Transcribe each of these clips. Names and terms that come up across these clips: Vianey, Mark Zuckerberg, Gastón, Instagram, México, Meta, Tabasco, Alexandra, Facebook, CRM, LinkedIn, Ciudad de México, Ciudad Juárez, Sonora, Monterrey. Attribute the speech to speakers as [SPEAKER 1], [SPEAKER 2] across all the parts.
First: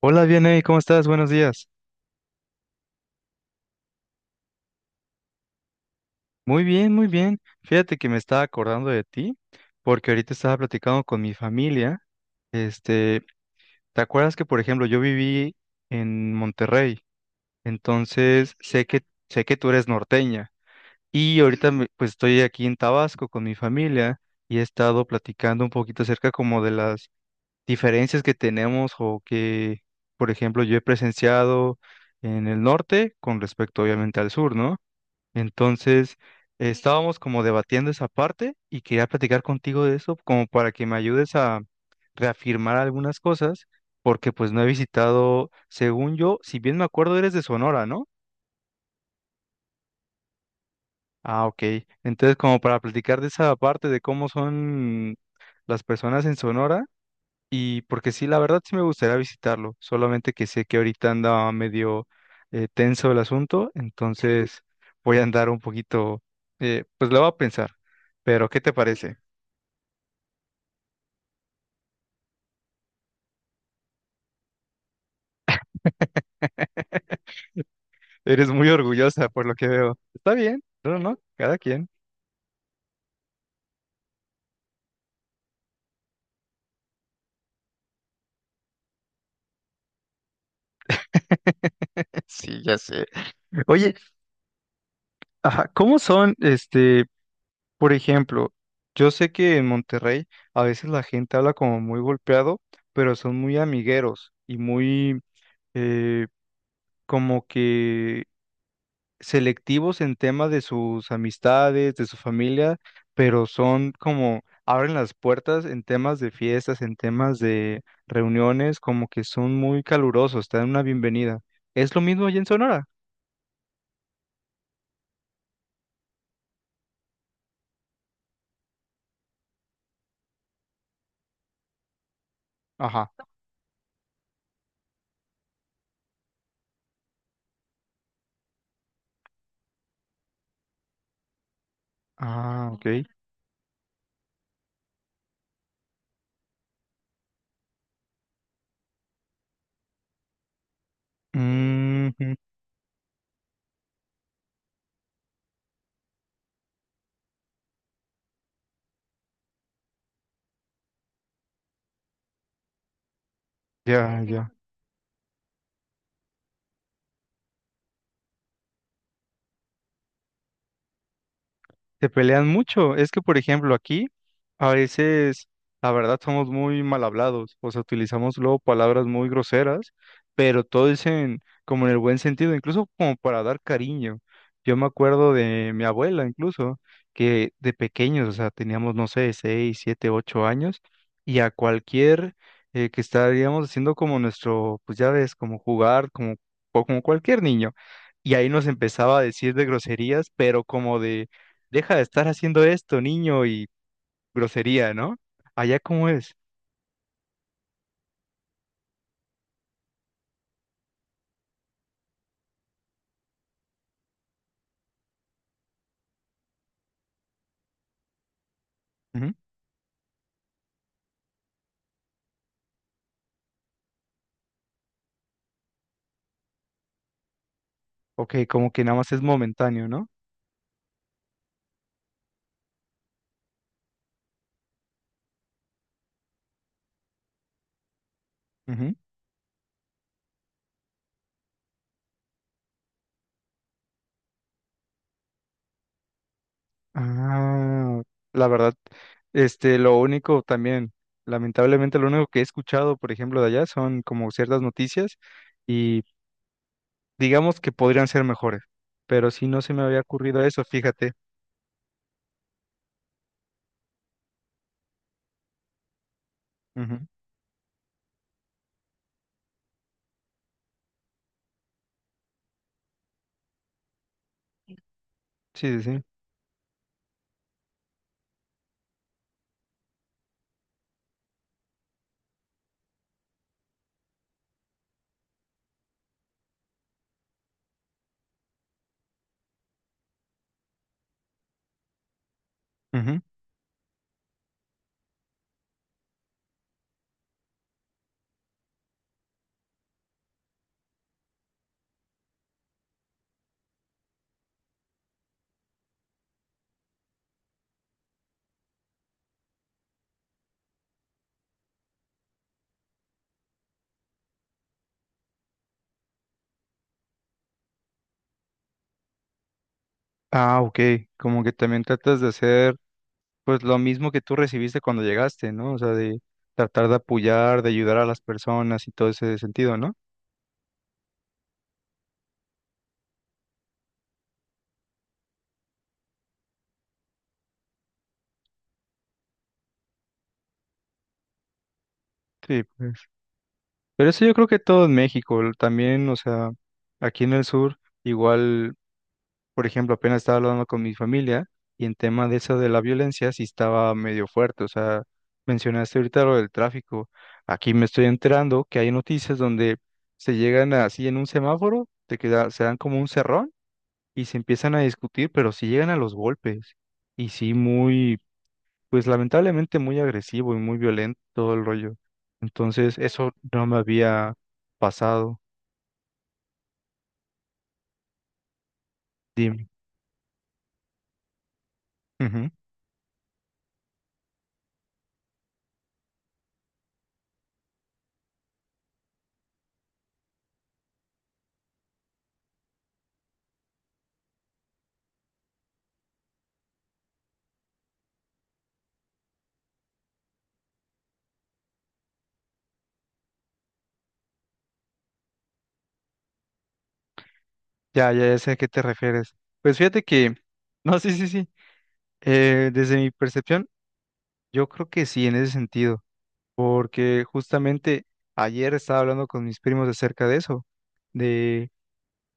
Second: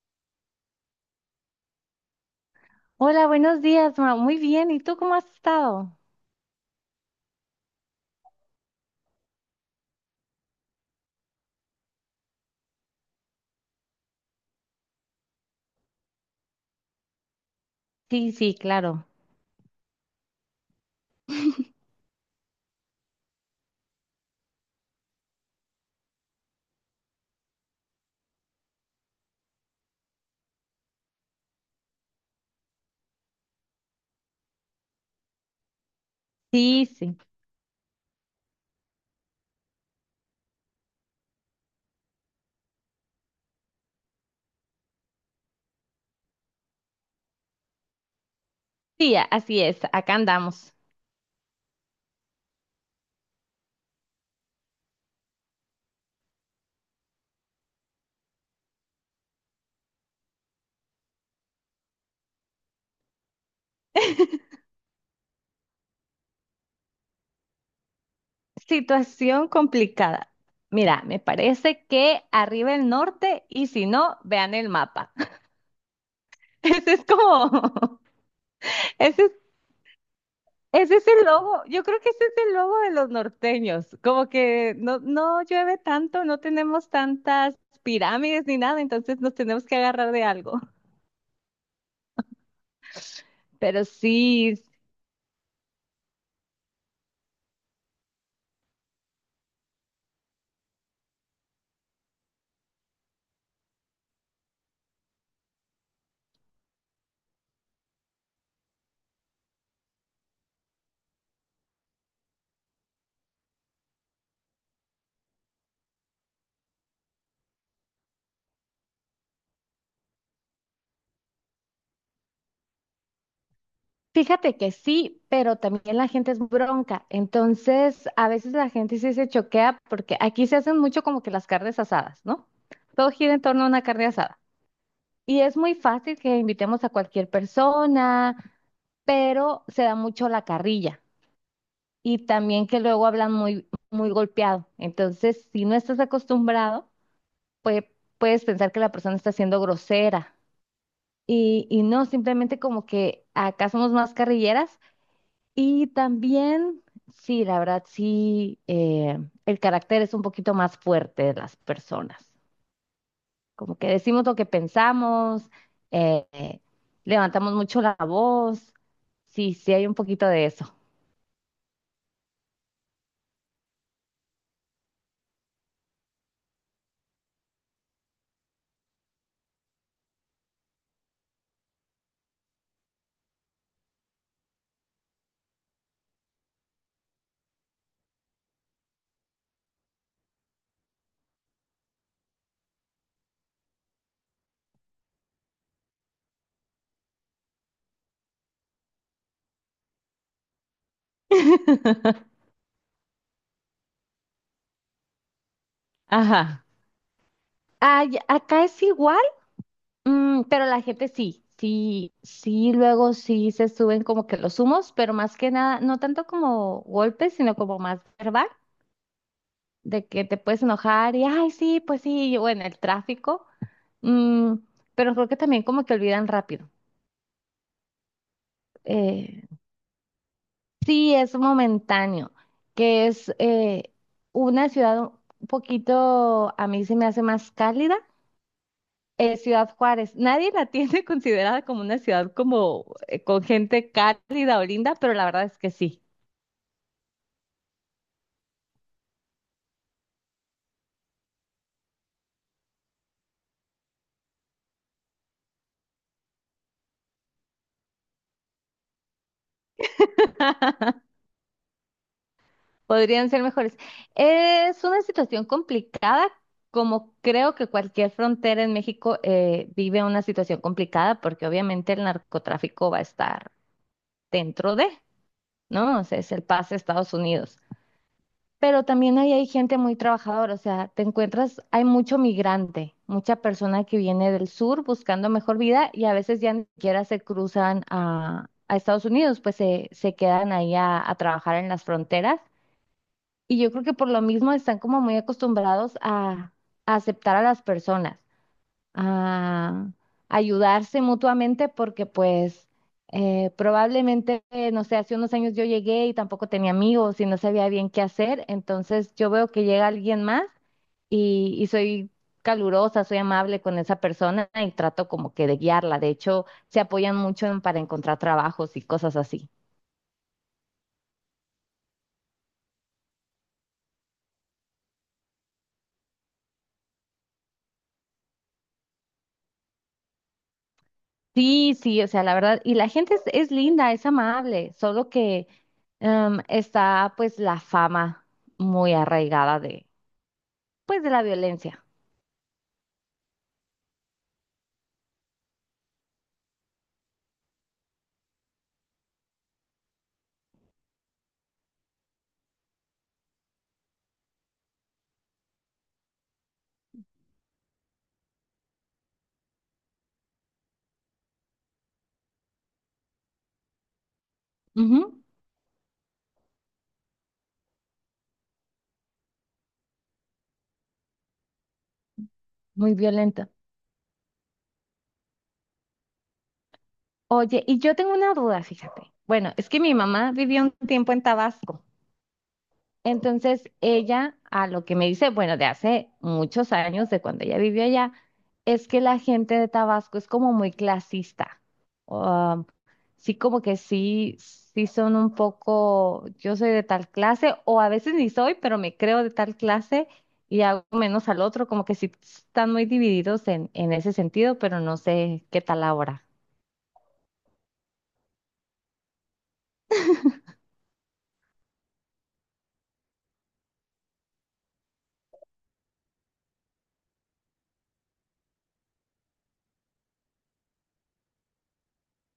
[SPEAKER 1] Hola, Vianey, ¿cómo estás? Buenos días.
[SPEAKER 2] Hola, buenos días, ma. Muy bien. ¿Y tú cómo has estado?
[SPEAKER 1] Muy bien, muy bien. Fíjate que me estaba acordando de ti, porque ahorita estaba platicando con mi familia. Este, ¿Te acuerdas que, por ejemplo, yo viví en Monterrey?
[SPEAKER 2] Sí, sí,
[SPEAKER 1] Entonces,
[SPEAKER 2] claro.
[SPEAKER 1] sé que tú eres norteña. Y ahorita, pues, estoy aquí en Tabasco con mi familia y he estado platicando un poquito acerca como de las diferencias que tenemos o que, por ejemplo, yo he presenciado en el norte con respecto, obviamente, al sur, ¿no? Entonces,
[SPEAKER 2] Sí, sí.
[SPEAKER 1] estábamos como debatiendo esa parte y quería platicar contigo de eso como para que me ayudes a reafirmar algunas cosas, porque pues no he visitado, según yo, si bien me acuerdo, eres de Sonora, ¿no?
[SPEAKER 2] Sí, así es. Acá andamos.
[SPEAKER 1] Ah, ok. Entonces, como para platicar de esa parte de cómo son las personas en Sonora. Y porque sí, la verdad sí me gustaría visitarlo, solamente que sé que ahorita anda medio tenso el asunto, entonces voy a andar un poquito, pues lo voy a pensar, pero ¿qué te parece?
[SPEAKER 2] Situación complicada. Mira, me parece que arriba el norte y si no, vean el mapa. Ese es como,
[SPEAKER 1] Eres muy
[SPEAKER 2] ese
[SPEAKER 1] orgullosa
[SPEAKER 2] es,
[SPEAKER 1] por lo que veo. Está bien, no,
[SPEAKER 2] ese
[SPEAKER 1] no,
[SPEAKER 2] es
[SPEAKER 1] no,
[SPEAKER 2] el
[SPEAKER 1] cada
[SPEAKER 2] logo. Yo
[SPEAKER 1] quien.
[SPEAKER 2] creo que ese es el logo de los norteños. Como que no llueve tanto, no tenemos tantas pirámides ni nada, entonces nos tenemos que agarrar de algo.
[SPEAKER 1] Sí, ya sé.
[SPEAKER 2] Pero
[SPEAKER 1] Oye,
[SPEAKER 2] sí.
[SPEAKER 1] ajá, ¿cómo son, por ejemplo, yo sé que en Monterrey a veces la gente habla como muy golpeado, pero son muy amigueros y eh, como que selectivos en tema de sus amistades, de su familia, pero son como abren las puertas en temas de fiestas, en temas de reuniones, como que son muy calurosos, te dan una bienvenida. ¿Es lo mismo allá en Sonora?
[SPEAKER 2] Fíjate que sí, pero también la gente es bronca. Entonces, a veces la gente sí se choquea porque aquí se hacen mucho como que las carnes asadas, ¿no?
[SPEAKER 1] Ajá.
[SPEAKER 2] Todo gira en torno a una carne asada. Y es muy fácil que invitemos a cualquier persona, pero se da mucho la carrilla. Y también
[SPEAKER 1] Ah,
[SPEAKER 2] que
[SPEAKER 1] ok.
[SPEAKER 2] luego hablan muy, muy golpeado. Entonces, si no estás acostumbrado, pues puedes pensar que la persona está siendo grosera. Y no,
[SPEAKER 1] Mm,
[SPEAKER 2] simplemente como que acá somos más carrilleras. Y también, sí, la verdad, sí, el carácter es un poquito más fuerte de las personas. Como que
[SPEAKER 1] ya,
[SPEAKER 2] decimos lo que
[SPEAKER 1] ya.
[SPEAKER 2] pensamos, eh, eh, levantamos mucho la voz. Sí, sí, hay un poquito de eso.
[SPEAKER 1] Se pelean mucho. Es que, por ejemplo, aquí a veces, la verdad, somos muy mal hablados. O sea, utilizamos luego palabras muy groseras, pero todo es en, como en el buen sentido, incluso como para dar cariño. Yo me acuerdo de mi abuela, incluso, que de pequeños, o sea, teníamos, no sé, seis, siete, ocho años, y a cualquier, que estaríamos haciendo como nuestro, pues ya ves, como jugar, como, o como cualquier niño. Y ahí nos empezaba a decir de groserías, pero como de deja de estar haciendo esto, niño, y grosería, ¿no? Allá cómo es.
[SPEAKER 2] Ajá. Ay, acá es igual, mm, pero la gente sí, sí, sí, luego sí se suben como que los humos, pero más que nada, no tanto como golpes, sino como más verbal.
[SPEAKER 1] Ujú.
[SPEAKER 2] De que te puedes enojar y, ay, sí, pues sí, yo, bueno, el tráfico, mm, pero creo que también como que olvidan rápido.
[SPEAKER 1] Ok, como que nada más es
[SPEAKER 2] Eh,
[SPEAKER 1] momentáneo, ¿no?
[SPEAKER 2] sí, es momentáneo, que es una ciudad un poquito, a mí se me hace más cálida,
[SPEAKER 1] Ujú.
[SPEAKER 2] Ciudad Juárez. Nadie la tiene considerada como una ciudad como con gente cálida o linda, pero la verdad es que sí.
[SPEAKER 1] Ah, la verdad, lo único también, lamentablemente lo único que he escuchado, por ejemplo, de allá son como ciertas noticias y digamos que podrían ser mejores, pero si no se me había ocurrido eso, fíjate.
[SPEAKER 2] Podrían ser mejores. Es una situación complicada,
[SPEAKER 1] Ujú.
[SPEAKER 2] como creo que cualquier frontera en México vive una situación complicada, porque obviamente el narcotráfico va a estar dentro de,
[SPEAKER 1] Sí, sí,
[SPEAKER 2] ¿no?
[SPEAKER 1] sí.
[SPEAKER 2] O sea, es el pase a Estados Unidos. Pero también ahí hay gente muy trabajadora, o sea, te encuentras, hay mucho migrante, mucha persona que viene del sur buscando mejor vida y a veces ya ni siquiera se cruzan a Estados Unidos, pues se quedan ahí a trabajar en las fronteras
[SPEAKER 1] Ujú.
[SPEAKER 2] y yo creo que por lo mismo están como muy acostumbrados a aceptar a las personas, a ayudarse mutuamente, porque pues probablemente, no sé, hace unos años yo llegué y tampoco tenía amigos y no sabía bien qué hacer, entonces yo veo que llega alguien más y soy calurosa, soy amable con esa persona y trato como que de guiarla. De hecho, se apoyan mucho para encontrar trabajos y cosas así.
[SPEAKER 1] Ah, ok, como que también tratas de hacer pues lo mismo que tú recibiste cuando llegaste, ¿no? O sea, de tratar de apoyar, de ayudar a las personas y todo ese sentido, ¿no?
[SPEAKER 2] Sí, sí, o sea, la verdad, y la gente es linda, es amable, solo que está pues la fama muy arraigada de, pues de la violencia.
[SPEAKER 1] Sí, pues. Pero eso yo creo que todo en México, también, o sea, aquí en el sur, igual, por ejemplo, apenas estaba hablando con mi familia y en tema de eso de la violencia sí estaba medio fuerte, o sea, mencionaste ahorita lo del tráfico. Aquí me estoy enterando que hay noticias donde se llegan así en un semáforo, de que se dan como un cerrón y se empiezan a
[SPEAKER 2] Ujú,
[SPEAKER 1] discutir, pero si llegan a los golpes. Y sí, muy, pues lamentablemente muy agresivo y muy violento todo el rollo.
[SPEAKER 2] muy
[SPEAKER 1] Entonces, eso
[SPEAKER 2] violenta.
[SPEAKER 1] no me había pasado.
[SPEAKER 2] Oye, y yo tengo una duda, fíjate. Bueno,
[SPEAKER 1] Dime.
[SPEAKER 2] es que mi mamá vivió un tiempo en Tabasco.
[SPEAKER 1] Ujú.
[SPEAKER 2] Entonces ella, a lo que me dice, bueno, de hace muchos años, de cuando ella vivió allá, es que la gente de Tabasco es como muy clasista. Um, sí, como que sí, sí son un poco, yo soy de tal clase, o a veces ni soy, pero me creo de tal clase y hago menos al otro, como que sí están muy divididos en ese sentido, pero no sé qué tal ahora.
[SPEAKER 1] Ya, ya, ya sé a qué te refieres. Pues fíjate que, no, sí, sí, sí. Desde mi percepción, yo creo que sí, en ese sentido, porque justamente ayer estaba hablando con mis primos acerca de eso, de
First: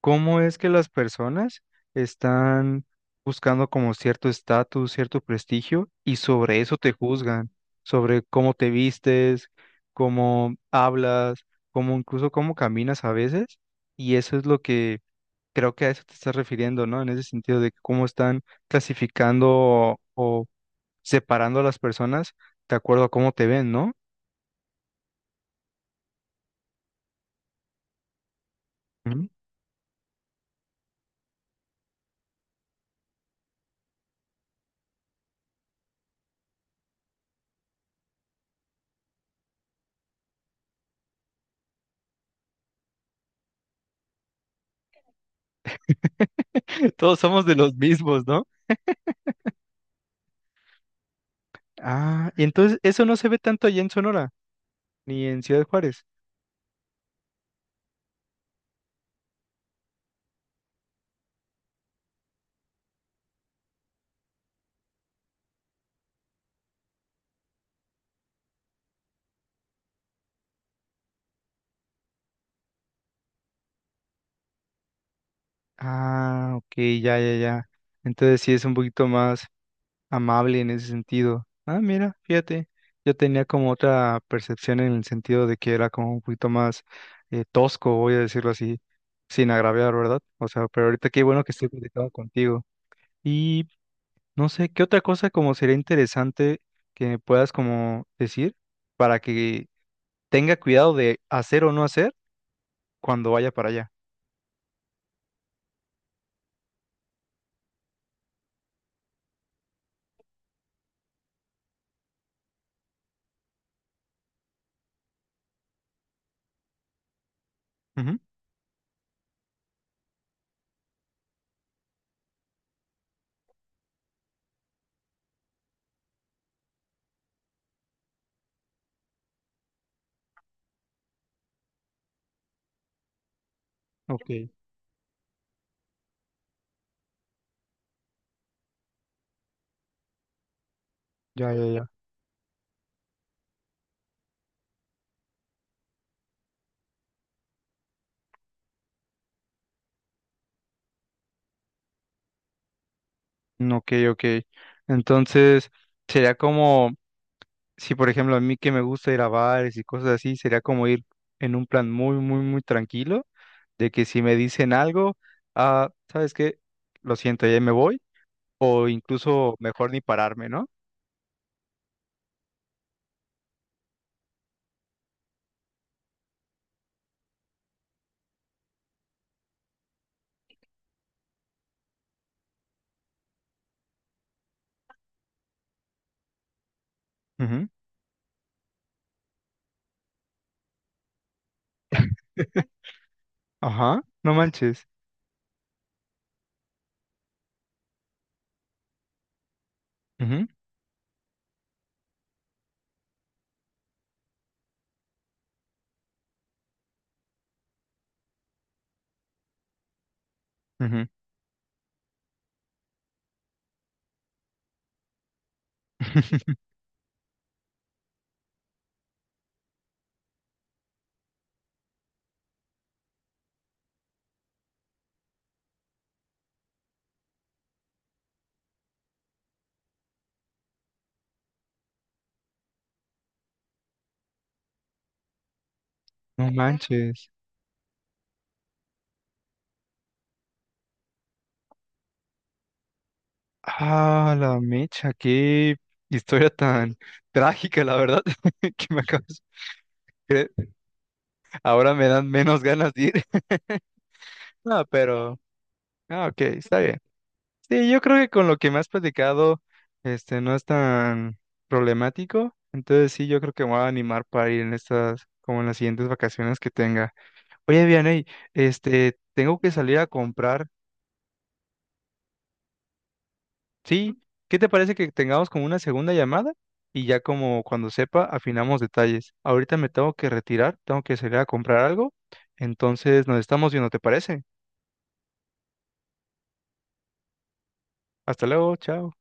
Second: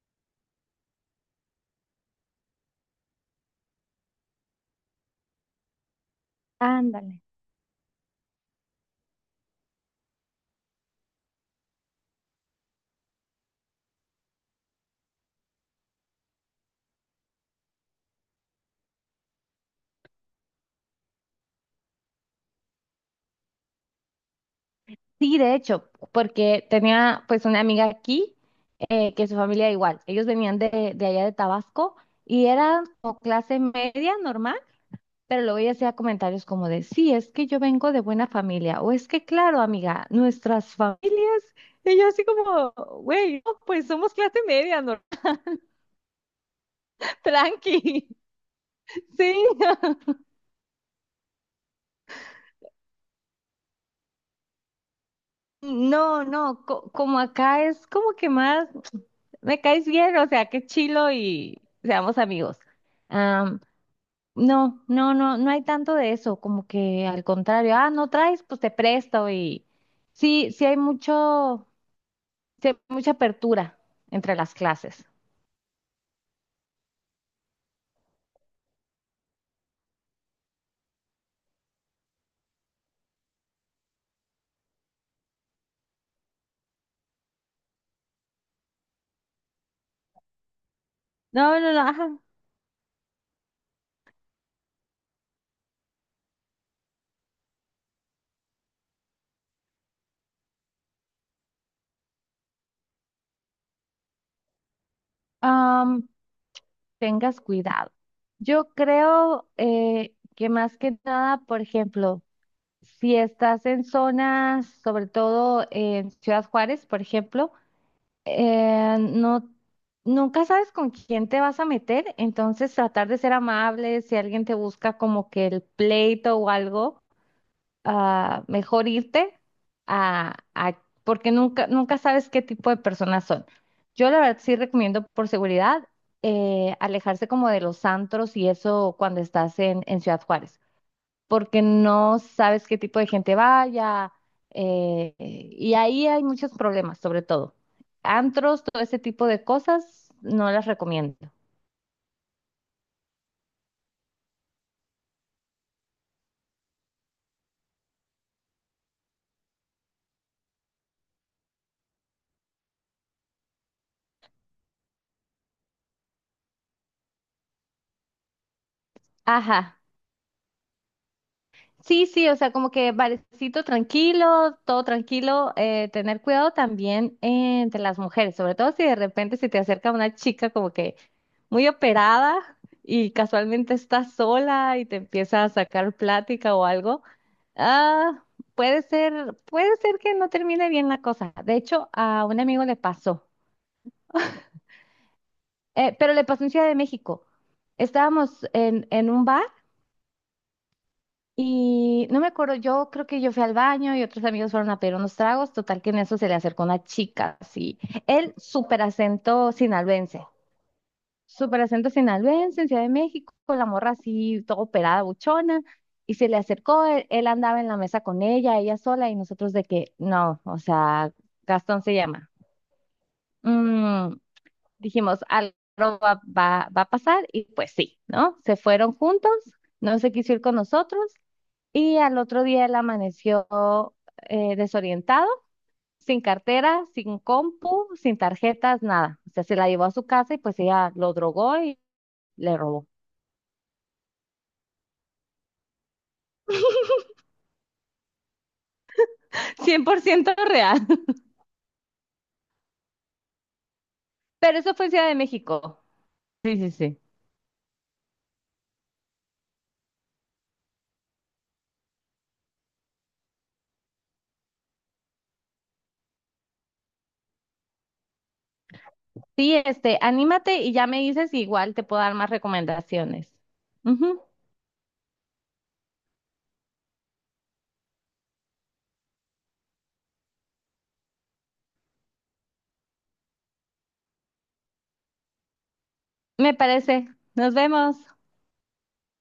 [SPEAKER 1] cómo es que las personas están buscando como cierto estatus, cierto prestigio, y sobre eso te
[SPEAKER 2] Ándale.
[SPEAKER 1] juzgan, sobre cómo te vistes, cómo hablas, cómo incluso cómo caminas a veces, y eso es lo que creo que a eso te estás refiriendo, ¿no? En ese sentido de cómo están clasificando o separando a las personas de acuerdo a cómo te ven, ¿no?
[SPEAKER 2] Sí, de hecho, porque tenía pues una amiga aquí
[SPEAKER 1] Ujú.
[SPEAKER 2] que su familia igual, ellos venían de allá de Tabasco y eran como clase media normal, pero luego ella hacía comentarios como de, sí, es que yo vengo de buena familia, o es que claro, amiga, nuestras familias, y yo así como, güey, no, pues somos clase media normal,
[SPEAKER 1] Todos somos de los
[SPEAKER 2] tranqui,
[SPEAKER 1] mismos, ¿no?
[SPEAKER 2] sí.
[SPEAKER 1] Ah, y entonces eso no se ve tanto allá en Sonora, ni en Ciudad Juárez.
[SPEAKER 2] No, como acá es como que más, me caes bien, o sea, qué chilo y seamos amigos. No, no, no, no hay tanto de eso, como que al contrario, ah, no traes, pues te presto y sí, sí hay mucho, sí hay mucha apertura entre las clases.
[SPEAKER 1] Ah, ok, ya, ya, ya. Entonces sí es un poquito más amable en ese sentido. Ah, mira, fíjate, yo tenía como otra percepción en el sentido de que era como un poquito más tosco, voy a decirlo así, sin agraviar, ¿verdad? O sea, pero ahorita qué bueno que
[SPEAKER 2] No,
[SPEAKER 1] estoy
[SPEAKER 2] no, no,
[SPEAKER 1] platicando
[SPEAKER 2] ajá.
[SPEAKER 1] contigo. Y no sé, ¿qué otra cosa como sería interesante que me puedas como decir para que tenga cuidado de hacer o no hacer cuando vaya para allá?
[SPEAKER 2] Am, Tengas cuidado. Yo creo que más que nada, por ejemplo, si estás en zonas, sobre todo en Ciudad Juárez, por ejemplo,
[SPEAKER 1] Ujú.
[SPEAKER 2] no, nunca sabes con quién te vas a meter, entonces tratar de ser amable, si alguien te busca como que el pleito o algo, ah, mejor irte porque nunca, nunca sabes qué tipo de personas son. Yo la
[SPEAKER 1] Ok,
[SPEAKER 2] verdad sí recomiendo por seguridad alejarse como de los antros y eso cuando estás en Ciudad Juárez
[SPEAKER 1] ya,
[SPEAKER 2] porque
[SPEAKER 1] ya, ya.
[SPEAKER 2] no sabes qué tipo de gente vaya, y ahí hay muchos problemas, sobre todo. Antros, todo ese tipo de cosas, no las recomiendo.
[SPEAKER 1] Ok, ok. Entonces, sería como, si por ejemplo a mí que me gusta ir a bares y cosas así, sería como ir en un plan muy, muy, muy tranquilo, de que si me dicen algo, ah, ¿sabes qué? Lo siento, ya me voy, o incluso
[SPEAKER 2] Ajá,
[SPEAKER 1] mejor ni pararme, ¿no?
[SPEAKER 2] sí, sí, o sea, como que barecito tranquilo, todo tranquilo, tener cuidado también entre las mujeres, sobre todo si de repente se te acerca una chica como que muy operada y casualmente estás sola y te empieza a sacar plática o algo,
[SPEAKER 1] Ujú.
[SPEAKER 2] ah, puede ser que no termine bien la cosa. De hecho, a un amigo le pasó,
[SPEAKER 1] Ajá, no manches.
[SPEAKER 2] pero le pasó en Ciudad de México. Estábamos en un bar.
[SPEAKER 1] Ujú,
[SPEAKER 2] Y no me acuerdo, yo creo que yo fui al baño y otros amigos fueron a pedir unos tragos. Total que en eso se le acercó una chica, así. El súper acento sinaloense.
[SPEAKER 1] ujú.
[SPEAKER 2] Súper acento sinaloense en Ciudad de México, con la morra así, todo operada, buchona. Y se le acercó, él andaba en la mesa con ella, ella sola, y nosotros de que, no, o sea, Gastón se llama. Mm, dijimos, algo va, va a pasar, y pues sí, ¿no? Se fueron juntos, no se quiso ir con nosotros. Y al otro día él amaneció desorientado, sin
[SPEAKER 1] No
[SPEAKER 2] cartera, sin
[SPEAKER 1] manches.
[SPEAKER 2] compu, sin tarjetas, nada. O sea, se la llevó a su casa y pues ella lo drogó y le robó.
[SPEAKER 1] Ah, la mecha, qué historia tan trágica, la verdad, que me acabas.
[SPEAKER 2] 100% real.
[SPEAKER 1] Ahora me dan menos ganas de ir.
[SPEAKER 2] Pero eso
[SPEAKER 1] No,
[SPEAKER 2] fue en Ciudad de
[SPEAKER 1] pero,
[SPEAKER 2] México.
[SPEAKER 1] ah, ok,
[SPEAKER 2] Sí, sí,
[SPEAKER 1] está bien.
[SPEAKER 2] sí.
[SPEAKER 1] Sí, yo creo que con lo que me has platicado, no es tan problemático. Entonces sí, yo creo que me voy a animar para ir en estas, como en las siguientes vacaciones que tenga. Oye, Vianey,
[SPEAKER 2] Sí,
[SPEAKER 1] tengo que
[SPEAKER 2] este,
[SPEAKER 1] salir a
[SPEAKER 2] anímate
[SPEAKER 1] comprar.
[SPEAKER 2] y ya me dices, igual te puedo dar más recomendaciones.
[SPEAKER 1] Sí,
[SPEAKER 2] Ujú,
[SPEAKER 1] ¿qué te parece que tengamos como una segunda llamada? Y ya como cuando sepa, afinamos detalles. Ahorita me tengo que retirar, tengo que salir a comprar algo. Entonces nos estamos viendo, ¿te parece?
[SPEAKER 2] me parece. Nos vemos.
[SPEAKER 1] Hasta luego, chao.